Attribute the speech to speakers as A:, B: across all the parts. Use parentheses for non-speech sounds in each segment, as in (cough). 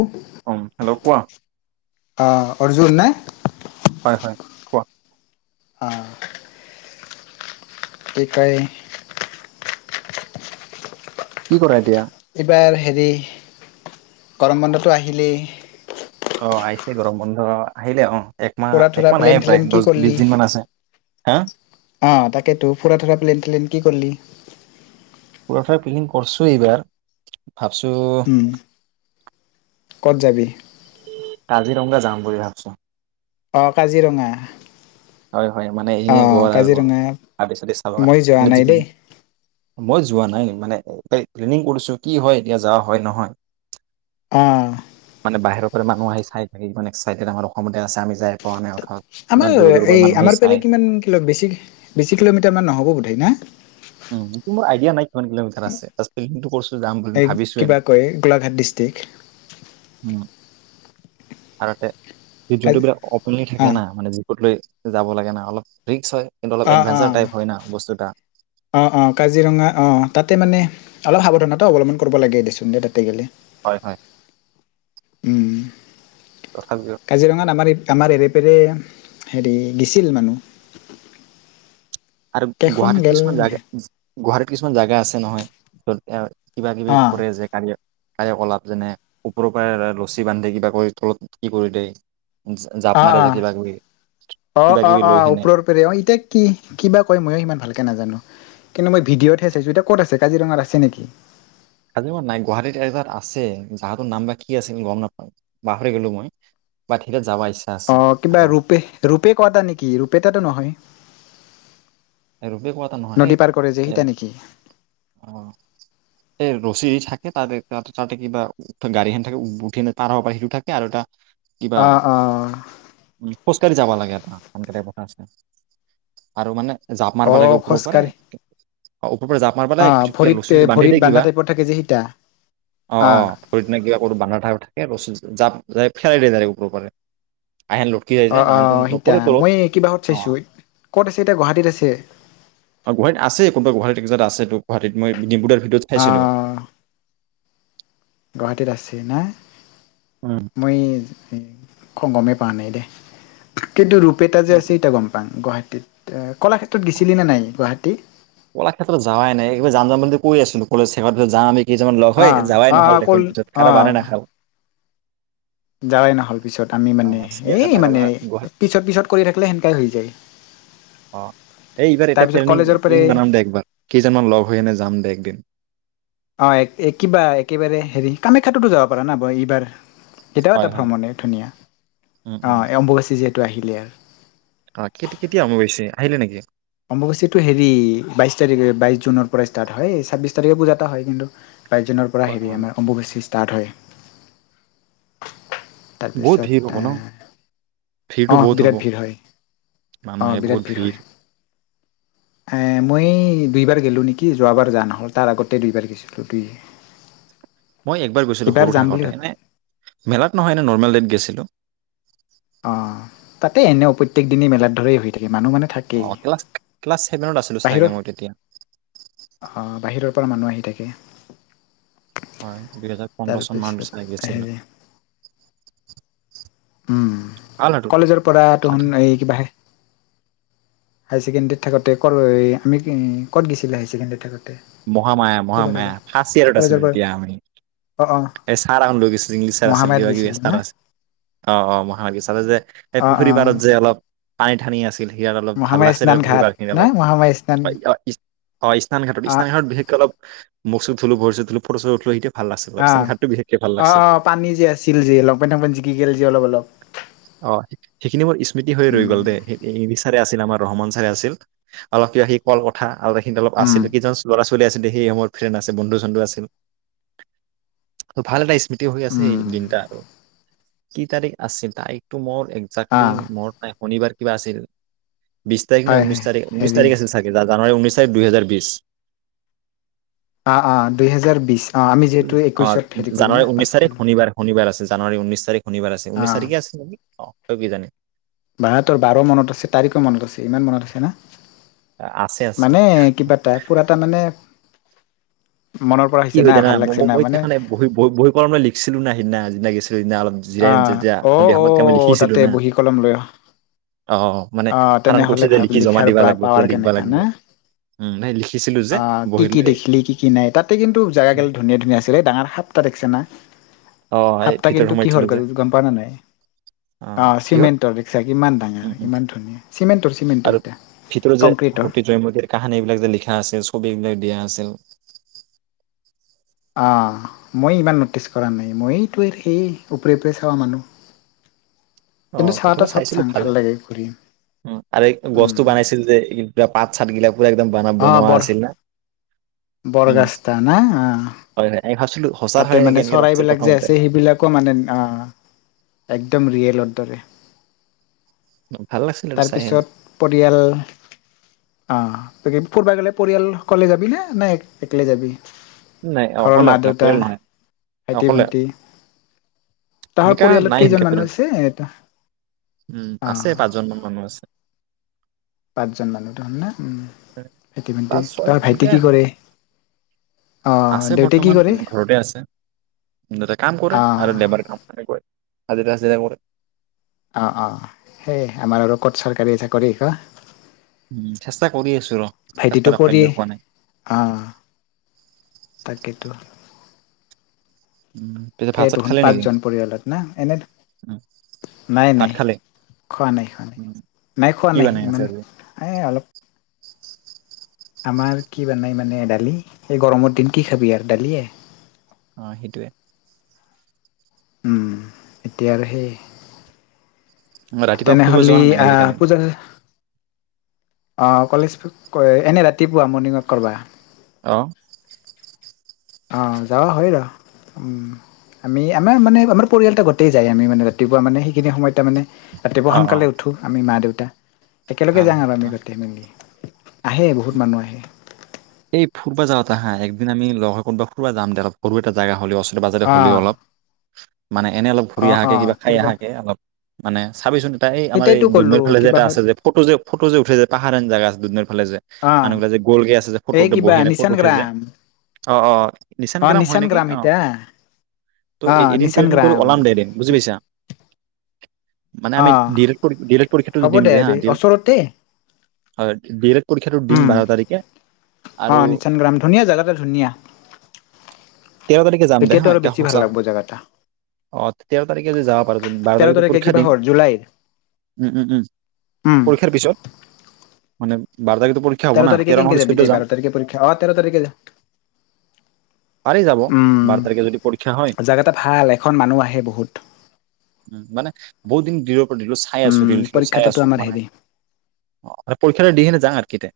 A: উঃ
B: উম, হেল্ল' কোৱা?
A: অ অৰ্জুন নে
B: হয় হয় কোৱা
A: অ কেইটাই
B: কি কৰা এতিয়া
A: এইবাৰ হেৰি গৰম বন্ধটো আহিলেই
B: অ আহিছে গৰম বন্ধ আহিলে অ একমাহ
A: পুৰা থোৰা
B: একমাহ নাইয়ে প্ৰায়
A: প্লেন
B: দহ
A: কি
B: বিশ
A: কৰিলি
B: দিন মান আছে। হা
A: অ তাকেইতো পুৰা থোৰা প্লেন খেলিম কি কৰিলি।
B: পুৰা থোৰা প্লেনিং কৰিছো এইবাৰ, ভাবিছো
A: উম ক'ত যাবি
B: কাজিৰঙা যাম বুলি ভাবিছোঁ
A: অঁ কাজিৰঙা
B: হয় হয় মানে
A: অ
B: এশিঙিয়া আৰু
A: কাজিৰঙা
B: হাতী ছাতি চাব
A: মই যোৱা নাই
B: লাগিব।
A: দেই
B: মই যোৱা নাই মানে প্লেনিং কৰিছো কি হয় এতিয়া যোৱা হয় নহয়।
A: অঁ
B: মানে বাহিৰৰ মানুহ আহি চাই থাকে ইমান একচাইটেড আমাৰ অসমতে আছে আমি যাই পাোৱা নাই।
A: আমাৰ
B: হয়
A: এই আমাৰ পেনে কিমান বেছি বেছি কিলোমিটাৰ মান নহ'ব বোধ হয় না।
B: উম, মোৰ আইডিয়া নাই কিমান কিলোমিটাৰ আছে দশ কিলোমিটাৰ উপৰত
A: এই কিবা কয় গোলাঘাট ডিষ্ট্ৰিক!
B: (unintelligible) যি যোনটো বিলাক অপেনলি থাকে না
A: অ
B: মানে যি ক'ত লৈ যাব লাগে নাই অলপ ৰিক্স হয়। কিন্তু অলপ এডভেঞ্চাৰ টাইপ হয় না বস্তু এটা।
A: অঁ অঁ কাজিৰঙা অঁ তাতে মানে অলপ সাৱধানতা অৱলম্বন কৰিব লাগে দেচোন দে তাতে গ'লে।
B: হয় হয়।
A: উম।
B: তথাপিও
A: কাজিৰঙাত আমাৰ এই। আমাৰ এৰেপেৰে হেৰি গিছিল মানুহ।
B: আৰু
A: কেইখন
B: গুৱাহাটীত
A: গেল
B: কিছুমান জাগাত গুৱাহাটীত কিছুমান জাগা আছে নহয়। (unintelligible) কিবা-কিবি
A: অ',
B: কৰে যে কাৰ তায় অলাপ যেনে ওপৰৰ পৰাই লছী বান্ধে কিবা কৰি তলত কি কৰি দিয়ে। জা- জাপ মাৰে যে কিবা কিবি কিবা কিবি
A: অ-অ-অ-অ-অ
B: লৈ সেনে
A: ওপৰৰ পৰে, অ ইতিয়া কি কিবা কয়ো সিমান ভালকৈ নাজানো, কিন্তু মই ভিডিঅ'তহে চাইছোঁ। এতিয়া ক'ত আছে কাজিৰঙাত আছে নেকি?
B: আাজি ম নাই গুৱাহাটীত এাত আছে যাহটোৰ নাম বা কি আছিল গম নাপাওঁ পাহৰি গলো মই বাট যাব ইচ্ছা আছে
A: অ কিবা
B: আৰু
A: ৰূপে-ৰূপে কোৱা এটা নেকি ৰূপে তটো নহয়?
B: ৰপে ক এটা নহয়।
A: নদী
B: এই,
A: পাৰ কৰে যে
B: এ,
A: সিতা নেকি?
B: অহ, এই ৰছি থাকে ততে-ততে কিবা গাঢ়ী থাকে উঠি এনে পাৰ হ পৰা হি থাকে আৰু এটা
A: অহ-অহ
B: কৰি যাব লাগে এটা আনকেইটাই কথা আছে আৰু মানে জাঁপ মাৰব লাগে
A: অ',
B: ৰপাৰে
A: খোজকাঢ়ি
B: অহ ফ পৰা জাপ মাৰিবেলাই
A: অ',
B: ক
A: ভৰিত এ
B: লুচুদি বান্ধি
A: ভৰিত
B: দেই
A: বান্ধা
B: কিবা।
A: টাইপত থাকে যে সিতা অ'।
B: অঁ-অঁ ভৰিতনা কিবা ক'ো বানধা থ থাকে লুী জাঁাপ ফেলাই দ যায় উপৰ পাৰে। আহেন লটকি যায় যে নাহনটো
A: অঁ-অঁ সীতা,
B: নপৰে তলত
A: মই কিবাহত
B: অ
A: চাইছোঁ ক'ত আছে এতিয়া গুৱাহাটীত আছে?
B: গুৱাহাটী আছে, কোনবা গুৱাহাটীত আছে। গুৱাহাটী মই ডিমু ভ
A: অ
B: চাইছিলোঁ।
A: গুৱাহাটীত আছে না? মই স খং গমে পানেই দে? কিন্তুূপেটা যে আছে এতিয়া গম পাম। গুৱাহাটী য়া কলাক্ষেতত গৈছিলি নাই? গুৱাটী প্ৰতি
B: কলাক ক্ষেত্ৰত যোৱাই নাই। একবাৰ জাম-জাম বুলি কৰি আছো। কলে শেষৰ পিছত যাম কেইজনমান লগ
A: অ
B: হৈ যাৱাই
A: অ অ
B: নহল
A: কল
B: দেখোন পিছত কাৰো বানে নাখাল।
A: জাৱাই নহল। পিছত আমি
B: আহ
A: মানে এই
B: চিৰিয়াখান
A: মানে
B: গুৱাহাটী।
A: পিছত পিছত কৰি থাকিলে সেনেকাই হৈ যায়
B: অহ এই এইবাৰ এতিয়া
A: তাৰপিছত
B: প্লেনি
A: কলেজৰ পৰা
B: প্লেনিং বনাম দে একবাৰ, কেইজনমান লগ হৈ আনে যাম দে একদিন।
A: অ কিবা একেবাৰে হেৰি কামাখ্যাটোতো যাব পাৰা ন বই এইবাৰ? এতিয়াও এটা
B: হয় হয়,
A: ভ্ৰমণে ধুনীয়া।
B: উম
A: অহ অম্বুবাচী যে টো আহিলে
B: আহ কেতি কেতিয়া ৰুম আহিলে নেকি
A: সমবসচীটো হেৰি বাইশ তাৰিখে বাইশ জুনৰ পৰা ষ্টাৰ্ট হয় ছাব্বিছ তাৰিখে পূজা এটা হয় কিন্তু। প্ৰাইজনৰ পৰা
B: হয়
A: হেৰি
B: হয়,
A: আমাৰ অম্ববৈশিষ্ট্য ষ্টাৰ্ট হয়।
B: বহুত ভিৰ হ'ব
A: তাৰপিছত
B: ন ভিৰটো
A: অঁ
B: বহুত হ'ব
A: বিৰাট ভিৰ হয় অঁ
B: মানুহে বহুত
A: বিৰাট ভিৰ হয়, মই দুইবাৰ গ'লোঁ নেকি যোৱাবাৰ যোৱা নহ'ল, তাৰ আগতে দুইবাৰ গৈছিলোঁ।
B: মই একবাৰ গৈছিলো
A: এইবাৰ
B: সৰু
A: যাম বুলি
B: থাকোতে
A: ভাব
B: এনে মেলাত নহয় এনে নৰ্মেল ডট গৈছিলো,
A: অ তাতে এনেও প্ৰত্যেক দিনে মেলাৰ ধৰেই হৈ থাকে, মানুহ মানে থাকেই
B: অ ক্লাছ ক্লাছ ছেভেনত আছিলো চাগে মই তেতিয়া
A: বাহিৰত অ বাহিৰত মানুহ আহি থাকে
B: হয় দুহেজাৰ পোন্ধৰ চন মান
A: তাৰপিছত
B: বিচাৰ গৈছিলো
A: হেৰি
B: (unintelligible)
A: উম
B: ভাল আৰু
A: কলেজৰ পৰা তহন
B: তাতে
A: এই কিবাহে হাই ছেকেণ্ডৰীত থাকোতে কত আমি ক'ত গৈছিলো হাই ছেকেণ্ডৰ থাকোতে
B: মহামায়া মহামায়া ফাৰ্ষট ইয়াৰত আছিল
A: কলেজৰ পৰা
B: তেতিয়া আমি
A: অঁ অঁ
B: এ চাৰ ল ইংলিছৰ আছিল
A: মহামায়াত
B: কিবা কিব
A: গৈছিলোঁ
B: এাৰ
A: ন
B: আছিল অ অ মহানাগীৰ চালে যে এই
A: অঁ
B: পুখুৰী
A: অঁ
B: পাৰত যে অলপ পানী ঠানি আছে অলপ ভাল
A: মহামায়া
B: লাগ
A: স্নান ঘাট ন মহামায়া স্নান
B: অ
A: অঁ
B: ইস্তানঘাটান ঘাট বিশেষকে অলপ মচ (unintelligible) থো ভ ফৰচ উঠো সতিয়া ভাল আছে
A: অ অ অ পানী যে আছিল যে লপেন থংপেন টিটি গল যে অলপ অলপ
B: অঁ সেইখিনি মোৰ স্মৃতি হৈ ৰৈ গল দে ইংলিছ চাৰে বিচাৰে আছিলা আমাৰ ৰহমান চাৰে আছিল অল ক সি কল কথা আৰু এখিনি অল আছিল কিজন ল'ৰা ছোৱালী চলি আছিলে সেই সময়ত ফ্ৰেণ্ড আছে বন্ধু চন্ধু আছিল ত ভাল এটা স্মৃতি হৈ আছে এই দিনটা আৰু কি তাৰিখ আছিল, তাই টো মোৰ একজেকলি
A: অঁ
B: মনত নাই শনিবাৰ কিবা আছিল, বিশছ তাৰিখ নে
A: হয়
B: ঊনছ
A: হয়
B: তাৰিখ বিশছ
A: হেৰি
B: তাৰিখ আছিল চাগে যজানুৱাৰী ঊনছ চাৰ দুহেজাৰ বিশ
A: অঁ অঁ দুইহেজাৰ বিশ অঁ আমি যিহেতু
B: অ
A: একৈশত হেৰি কৰিলোঁ না পাছ কৰিলোঁ
B: জানুৱাৰীৰ ঊনৈশ তাৰিখ শনিবাৰ আছিল ঊনৈছ তাৰিখে আছিল অঁ হয় কিজানি
A: বাহ্ বাৰো মনত আছে তাৰিখো মনত আছে ইমান মনত আছে ন
B: আছে আছে
A: মানে কিবা এটা পুৰা তাৰ মানে মনৰ পৰা
B: কি
A: আহিছে
B: হয়
A: না
B: জানা
A: ভাল লাগিছে না মানে
B: মইতো বহ বহী কৰা মে লিখিছিলো না সিদিনা লাগিছে। দিনা অলপ জিৰা
A: আহ
B: যেতিয়া
A: অ'
B: সন্ধিয়া সময়ত তেতিয়া মই
A: অ'
B: লিখিছিলো
A: তাতে
B: না
A: বহী কলম লৈ
B: অঁ মানে
A: আহ
B: চাৰে
A: তেনেহলে
B: কৈছে যে
A: ভাব
B: লিখি জমা
A: লিখাৰ
B: দিবা
A: পৰা
B: লাগিব
A: পাৱাৰ
B: লিখিবা
A: কেনেকা
B: লাগিব
A: না
B: উম ন লিখিছিলো যে
A: আহ
B: বহি লৈ
A: জাগা কিন্ত ধুনীয়া ধুনীয়া আছিলে ডাঙৰ সাটতা দেখিছে না।
B: অঁ এই ভিতৰত
A: কি
B: সোমাই
A: হ'ল গম পাঁও নে নাই
B: কিহৰ
A: চিমেন্ট তৰ- ইমান ডাঙৰ
B: উম উম
A: ইমান ধুনীয়া চিমেণ্টৰ
B: আৰু
A: এতিয়া
B: ভিতৰত যে
A: কংক্ৰিটৰ
B: সতী জয়মতীৰ কাহানী বিলাক যে লিখা আছে ছবিলাক দিয়া আছিল।
A: অঁ মই ইমান ন'টিছ কৰা নাই মই ত সেই ওপৰে ওপৰে চাব মানুহ
B: অঁ
A: কিন্তু চাৱাটা
B: তথাপি
A: চব
B: চাইছিলো
A: চাং ভাল
B: ভালে
A: লাগে ঘূৰি
B: আৰু এই
A: উম
B: গছটো বনাইছিল যে এইা পাত চাতগিলাক, একদম বান বনোৱা আছিল ন
A: বৰগাস্তা না হা
B: হয় হয় আমি ভাবছিলো সঁচা
A: তাতে
B: হয় নেকি
A: মানে
B: এনেকে লাগছিল
A: চৰাইবিলাক যে
B: প্ৰথমতে
A: আছে সেইবিলাকো মানে অঁ একদম ৰিয়েলত দৰে
B: ভাল লাগিছিল এইটো চাই হেনে।
A: তাৰপিছত পৰিয়াল ফূৰিব গ'লে পৰিয়াল সকলে যাবিনা না অকলে যাবি
B: নাই
A: ঘৰৰ
B: অকলে
A: মা
B: অকলে।
A: দেউতা
B: সেই নহয়।
A: ভাইটি
B: অকলে,
A: ভন্টি তহাৰ
B: সেনেকা
A: পৰিয়ালত
B: নাই
A: কেইজন
B: সেনেকে
A: মানুহ আছে
B: উম আছে পাঁচজন মান মানুহ আছে।
A: পাঁচজন মানুহ তহত না ইতিমধ্যে
B: পাঁচ ছয়
A: তৰ ভাইটি
B: এনেকে
A: ভাইটিয়ে কি
B: হ'ল
A: কৰে? অ
B: আছে
A: দেউতাই কি
B: বৰ্তমান
A: কৰে
B: মানে ঘৰতে আছো, দেউতাই কাম কৰে
A: অ
B: আৰু লেবাৰ কাম কৰে। হাজিৰা চাজিৰা কৰে।
A: অঁ অঁ সেই আমাৰ আৰু ক'ত চৰকাৰী চাকৰি ক।
B: উ চেষ্টা কৰি আছো ৰ
A: ভাইটিটো
B: চেষ্টাত
A: পঢ়ি
B: অখাদ্য হোৱা নাই।
A: অ তাকেতো
B: উম, পিছে ভাত চাত
A: সেইটোখোন
B: খালে নেকি?
A: পাঁচজন পৰিয়ালত না এনে
B: উম,
A: নাই
B: ভাত
A: নাই
B: খালে?
A: খোৱা নাই খোৱা
B: উম,
A: নাই নাই খোৱা
B: কি
A: নাই
B: বনাই আছে
A: ইমান
B: আজি?
A: এই অলপ।
B: (unintelligible)
A: আমাৰ কি বনায় মানে দালি এই গৰমৰ দিন কি খাবি আৰু দালিয়ে।
B: অ সেইটোৱে।
A: উম, এতিয়া আৰু সেই
B: উম, ৰাতিপুৱা ফুৰিব যোৱা
A: তেনেহ'লি
B: নাই
A: আহ
B: আজিকালি?
A: পূজাত অ কলেজ ক এনে ৰাতিপুৱা মৰ্ণিং ৱাক কৰা।
B: অহ?
A: অ যোৱা হয় ৰ। উম আমি আমাৰ মানে আমাৰ পৰিয়াল এটা গোতেই যাই আমি মানে ৰাতিপুৱা মানে সেইখিনি সময় তাৰ মানে ৰাতিপুৱা
B: অ',
A: সোনকাল
B: অ',
A: উঠো আমি মা দেউতা (unintelligible) একেলগে
B: ভাল
A: যাঙ আৰু আমি।
B: ভাল।
A: আবেলি, আহে বহুত মানুহ আহে।
B: এই ফুৰিবা যাওঁতে হা একদিন আমি লগ হৈ ক'বা ফুৰিবা যাম দে সৰু এটা জাগা হ'লেও। বাজেতে হ'লেও
A: অঁ
B: অলপ মানে এনেই অলপ ঘূৰি
A: অঁ
B: অহাকে
A: অঁ
B: কিবা খাই
A: ফুৰবা
B: অহাকে অলপ মানে চাবিচোন এ এই আমাৰ এই
A: সেইটাইতো
B: দুনৈৰ
A: ক'লো
B: ফালে যে এটা
A: কিবাহত
B: আছে যে ফটো যে ফটো যে উঠে যায় পাহাৰেন জেগা আছে দুনৈৰৰ ফালে যে,
A: অঁ
B: মানুহবিলাক যে গলগৈ আছে যে?
A: এই
B: ফটোতে
A: কিবা
B: বহি আনে ফটো
A: নিচান
B: উঠি যে?
A: গ্ৰাম
B: অ-অ নিচান
A: অঁ
B: গৰাম হয় নেকি
A: গ্ৰাম
B: অ।
A: ইতা
B: ত
A: অ',
B: এদিন
A: নিচান
B: প্লেনিং কৰো
A: গ্ৰাম
B: ওলাম দে এদিন বুজি
A: কি
B: পাইছা? মানে আমি
A: অ',
B: ডিৰ-ডি-এ (unintelligible) পৰীক্ষাটো
A: হ'ব
B: দিম
A: দে
B: যে হা?
A: বে
B: ডি
A: ওচৰতে
B: হয় ডী এল এট পৰীক্ষাটো দিম
A: উম,
B: বাৰ তাৰিখে।
A: অ
B: আৰু
A: নিচান গ্ৰাম ধুনীয়া জেগাতে ধুনীয়া।
B: তেৰ তাৰিখে যাম দে
A: তেতিয়াতো
B: হা?
A: আৰু
B: এতিয়া
A: বেছি ভাল
B: সঁচা
A: লাগব জেগাটা
B: অঁ তেৰ তাৰিখে যাও বাৰ
A: তেৰ
B: তাৰিখতে
A: তাৰিখে
B: পৰীক্ষা
A: কিবা
B: দিম।
A: হ'ল জুলাইৰ
B: উম-উম-উম
A: উম,
B: পৰীক্ষাৰ পিছত। মানে (unintelligible) বাৰ তাৰিখে পৰীক্ষা হ'ব না?
A: তাৰিখে
B: তেৰ
A: কেনকে
B: নহলে
A: যাবি
B: চৈধ্য
A: তেই বাৰ
B: যাম।
A: তাৰিখে পৰীক্ষা। অহ তেৰ তাৰিখে যাবি
B: পাৰি যাব বাৰ তাৰিখে যদি পৰীক্ষা হয়
A: উম জাগা এটা ভাল এখন মানুহ আহে বহুত।
B: বহুদিন জিৰো দিলো চাই আছো
A: উম,
B: ৰিল সচ বোৰ
A: পৰীক্ষা
B: চাই
A: তাতো
B: আছো
A: আমাৰ
B: মানে।
A: হেৰি
B: অ' পৰীক্ষা দিহে নে যা আৰু।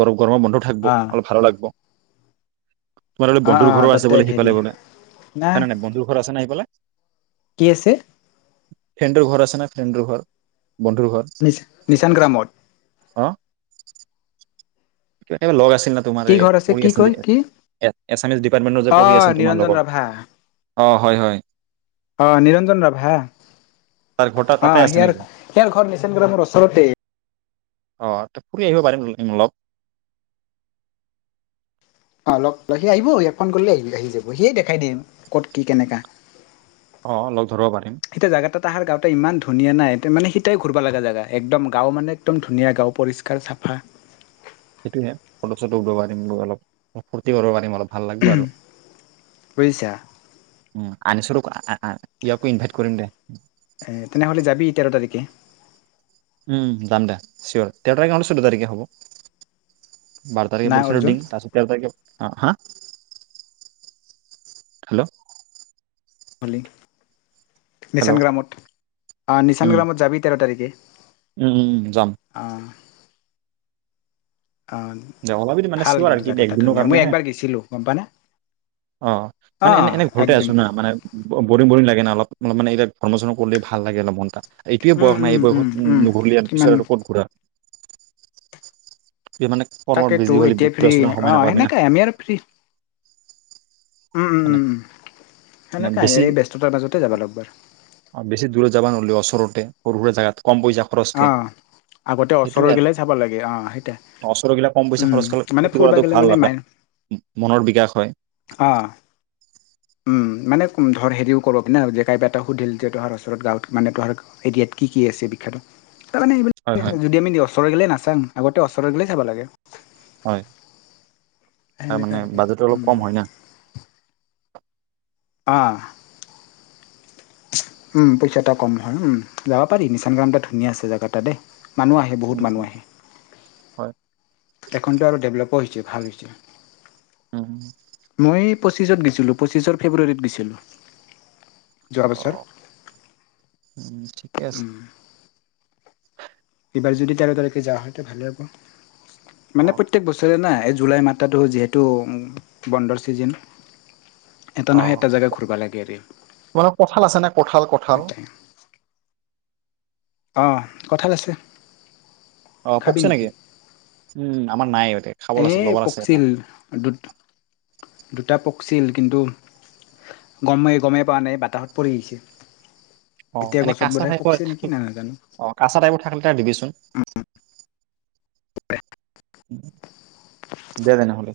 B: গৰম গৰমৰ বন্ধ থাকিব।
A: অ',
B: ভালো লাগিব। তোমাৰ বোলে
A: অ',
B: বন্ধুৰ ঘৰো
A: অ',
B: আছে
A: তাতে
B: বোলে সিফালে
A: হেৰি
B: বোলে? হৈ না নাই বন্ধুৰ ঘৰ আছে নাই সেইফালে?
A: কি আছে
B: ফ্ৰেণ্ডৰ ঘৰ আছে না ফ্ৰেণ্ডৰ ঘৰ? বন্ধুৰ
A: নিচা, নিচান গ্ৰামত?
B: হ'? কিবা, কিবা লগ আছে। আছিল ন' তোমাৰ
A: কি
B: এই
A: ঘৰ
B: পঢ়ি
A: কি
B: আছে যে,
A: কয় কি
B: এছামিছ ডিপাৰ্টমেন্টৰ যে, পঢ়ি
A: অ',
B: আছিল তোমাৰ
A: নিৰঞ্জন
B: লগত।
A: ৰাভা
B: অ' হয়- হয়।
A: অ 'নিৰঞ্জন ৰাভা,
B: তাৰ ঘৰ তাতে আছে নেকি?
A: সিয়াৰ ঘৰ নিচেন গ্ৰামৰ ওচৰতেই।
B: অ তাত ফুৰি আহিব পাৰিম অলপ।
A: অলপ সি আহিব, ইয়াক ফোন কৰিলে আহ আহি যাব। ‌সিয়ে দেখাই দিয়ে ক'ত কি কেনেকুৱা?
B: অ', লগ ধৰিব পাৰিম
A: এতিয়া জেগা তাত আহাৰ, গাওঁতে ইমান ধুনীয়া না। মানে সিটাই ঘূৰিব লগা জেগা। একদম গাঁও মানে একদম ধুনীয়া গাঁও পৰিষ্কাৰ চাফা।
B: সেইটোহে, ফটো চটো উঠিব পাৰিম অলপ। ফূৰ্তি কৰিব পাৰিম অলপ। ভাল লাগিব আৰু,
A: বুজিছা
B: উম! আনিছৰো, ইয়াকো ইনভাইট কৰিম দে।
A: এ তেনেহলে যাবি তেৰ তাৰিখে।
B: উম যাম দে। চিয়'ৰ তেৰ তাৰিখে নহ'লে চৈধ্য তাৰিখে হ'ব। বাৰ তাৰিখে
A: না
B: পইছাটো
A: অৰ্জুন
B: ডিং, তাৰপিছত তেৰ তাৰিখে, অ' হা! হেল্ল'?
A: ভালেই।
B: হেল্ল'
A: নিচান গ্ৰামত, অ নিচান
B: উম,
A: গ্ৰামত যাবি তেৰ তাৰিখে।
B: উম উম যাম।
A: অ অ'
B: দে ওলাবি মানে
A: ভাল
B: চিয়ৰ আৰু
A: কিন্তু
B: কি
A: জাগা তাত
B: একদিনৰ
A: ধুনীয়া। মই
B: কাৰণেহে।
A: একবাৰ গৈছিলোঁ গম পাৱ নে?
B: অ' মানে এনে, এনে ঘৰতে আছোঁ না। মানে বৰিং বৰিং লাগে ন অলপ। অলপ মানে এইবিলাক ভ্ৰমণ চ্ৰমণ কৰিলে ভাল লাগে, অলপ মনটা। এইটোৱে
A: উম
B: বয়স না,
A: উম
B: এই
A: উম
B: বয়সত
A: উম
B: নুঘূৰিলে আৰু
A: কিমান
B: পিছত আৰু ক'ত ঘূৰা এই মানে কৰ্মত
A: তাকেতো
B: বিজি হ'লে
A: এতিয়া
B: ঘূৰা
A: ফ্ৰী
B: চুৰা সময়
A: অ'
B: নাপাবি না
A: সেনেকাই আমি আৰু ফ্ৰী। উম! উম!
B: মানে
A: উম! উম,
B: মানে
A: সেনেকাই
B: বেছি
A: হেৰি ব্যস্ততাৰ মাজতে যাবা লাগবাই।
B: অ, বেছি দূৰত যাবা নহ'লেও সৰু ওচৰতে সুৰা জাগাত। কম পইচা খৰচকৈ,
A: আগতে ওচৰৰ
B: সেইটোৱে আৰু,
A: গিলাই চাব লাগে অ সেইটোৱে
B: ওচৰবিলাক কম পইচা
A: উম
B: খৰচ, খ,
A: মানে
B: ক্ষতি
A: ফুৰবা
B: কৰাটো
A: গেলে
B: ভাল
A: মানে
B: লগা।
A: মাই
B: মনৰ বিকাশ হয়।
A: অ মানে ধৰ হেৰিও কৰ পিনে, যে কাই পেটা সুধিল, যে তোহাৰ ওচৰত গাঁৱত, মানে তোহাৰ এৰিয়াত কি কি আছে বিখ্যাত? তাৰমানে
B: হয়
A: এইবিলাকে
B: হয়
A: আৰু, যদি আমি ওচৰৰ গিলে নাচা ছাং, আগতে ওচৰত গিলাই চাব লাগে।
B: হয় তাৰ
A: সেনেকা
B: মানে,
A: আৰু কি
B: বাজেটটো অলপ
A: উম
B: কম হয় না।
A: অঁ! উম পইচা এটা কম হয়, উম যাব পাৰি। নিচান গ্ৰামতে ধুনীয়া আছে, জেগা এটা দেই। ‌ মানুহ আহে, বহুত
B: উম
A: মানুহ
B: উম
A: আহে।
B: হয়
A: এখনত আৰু দে লপ হৈছে ভাল হৈছে
B: হম্
A: মই পঁচিছত গিছিলোঁ পঁচিছৰ ফেব্ৰুৱাৰীত গৈছিলোঁ। যোৱা
B: অ
A: বছৰ
B: ঠিকে আছে।
A: এইবাৰ যদি তেৰ তাৰিখে যাওঁ হয়টো ভালেই হ'ব।
B: অ
A: মানে প্ৰত্যেক বছৰে না জুলাই মাত্ৰাটো যিহেতু বন্দৰ ছিজন এটা
B: অ
A: নহয় এটা জেগা ঘূৰিব লাগে আৰু
B: মানে কঠাল, আছে নে কঠাল, কঠাল
A: অঁ কঁঠাল, আছে।
B: অ পকচে নেকি উম আমাৰ নাই ইয়াতে
A: এ পকছিল দু-দুটা পকছিল কিন্তু গমেই গমেই পোৱা নাই বাতাহত পৰি আহিছে।
B: অ',
A: এতিয়া
B: এনে
A: গছত
B: কঁচা
A: বোধহয়
B: টাইপৰ
A: পকছে নেকি নাই নাজানো
B: অ', কঁচা টাইপৰ থাকিলে তাৰ দিবিচোন।
A: অ',
B: দে তেনেহ'লে।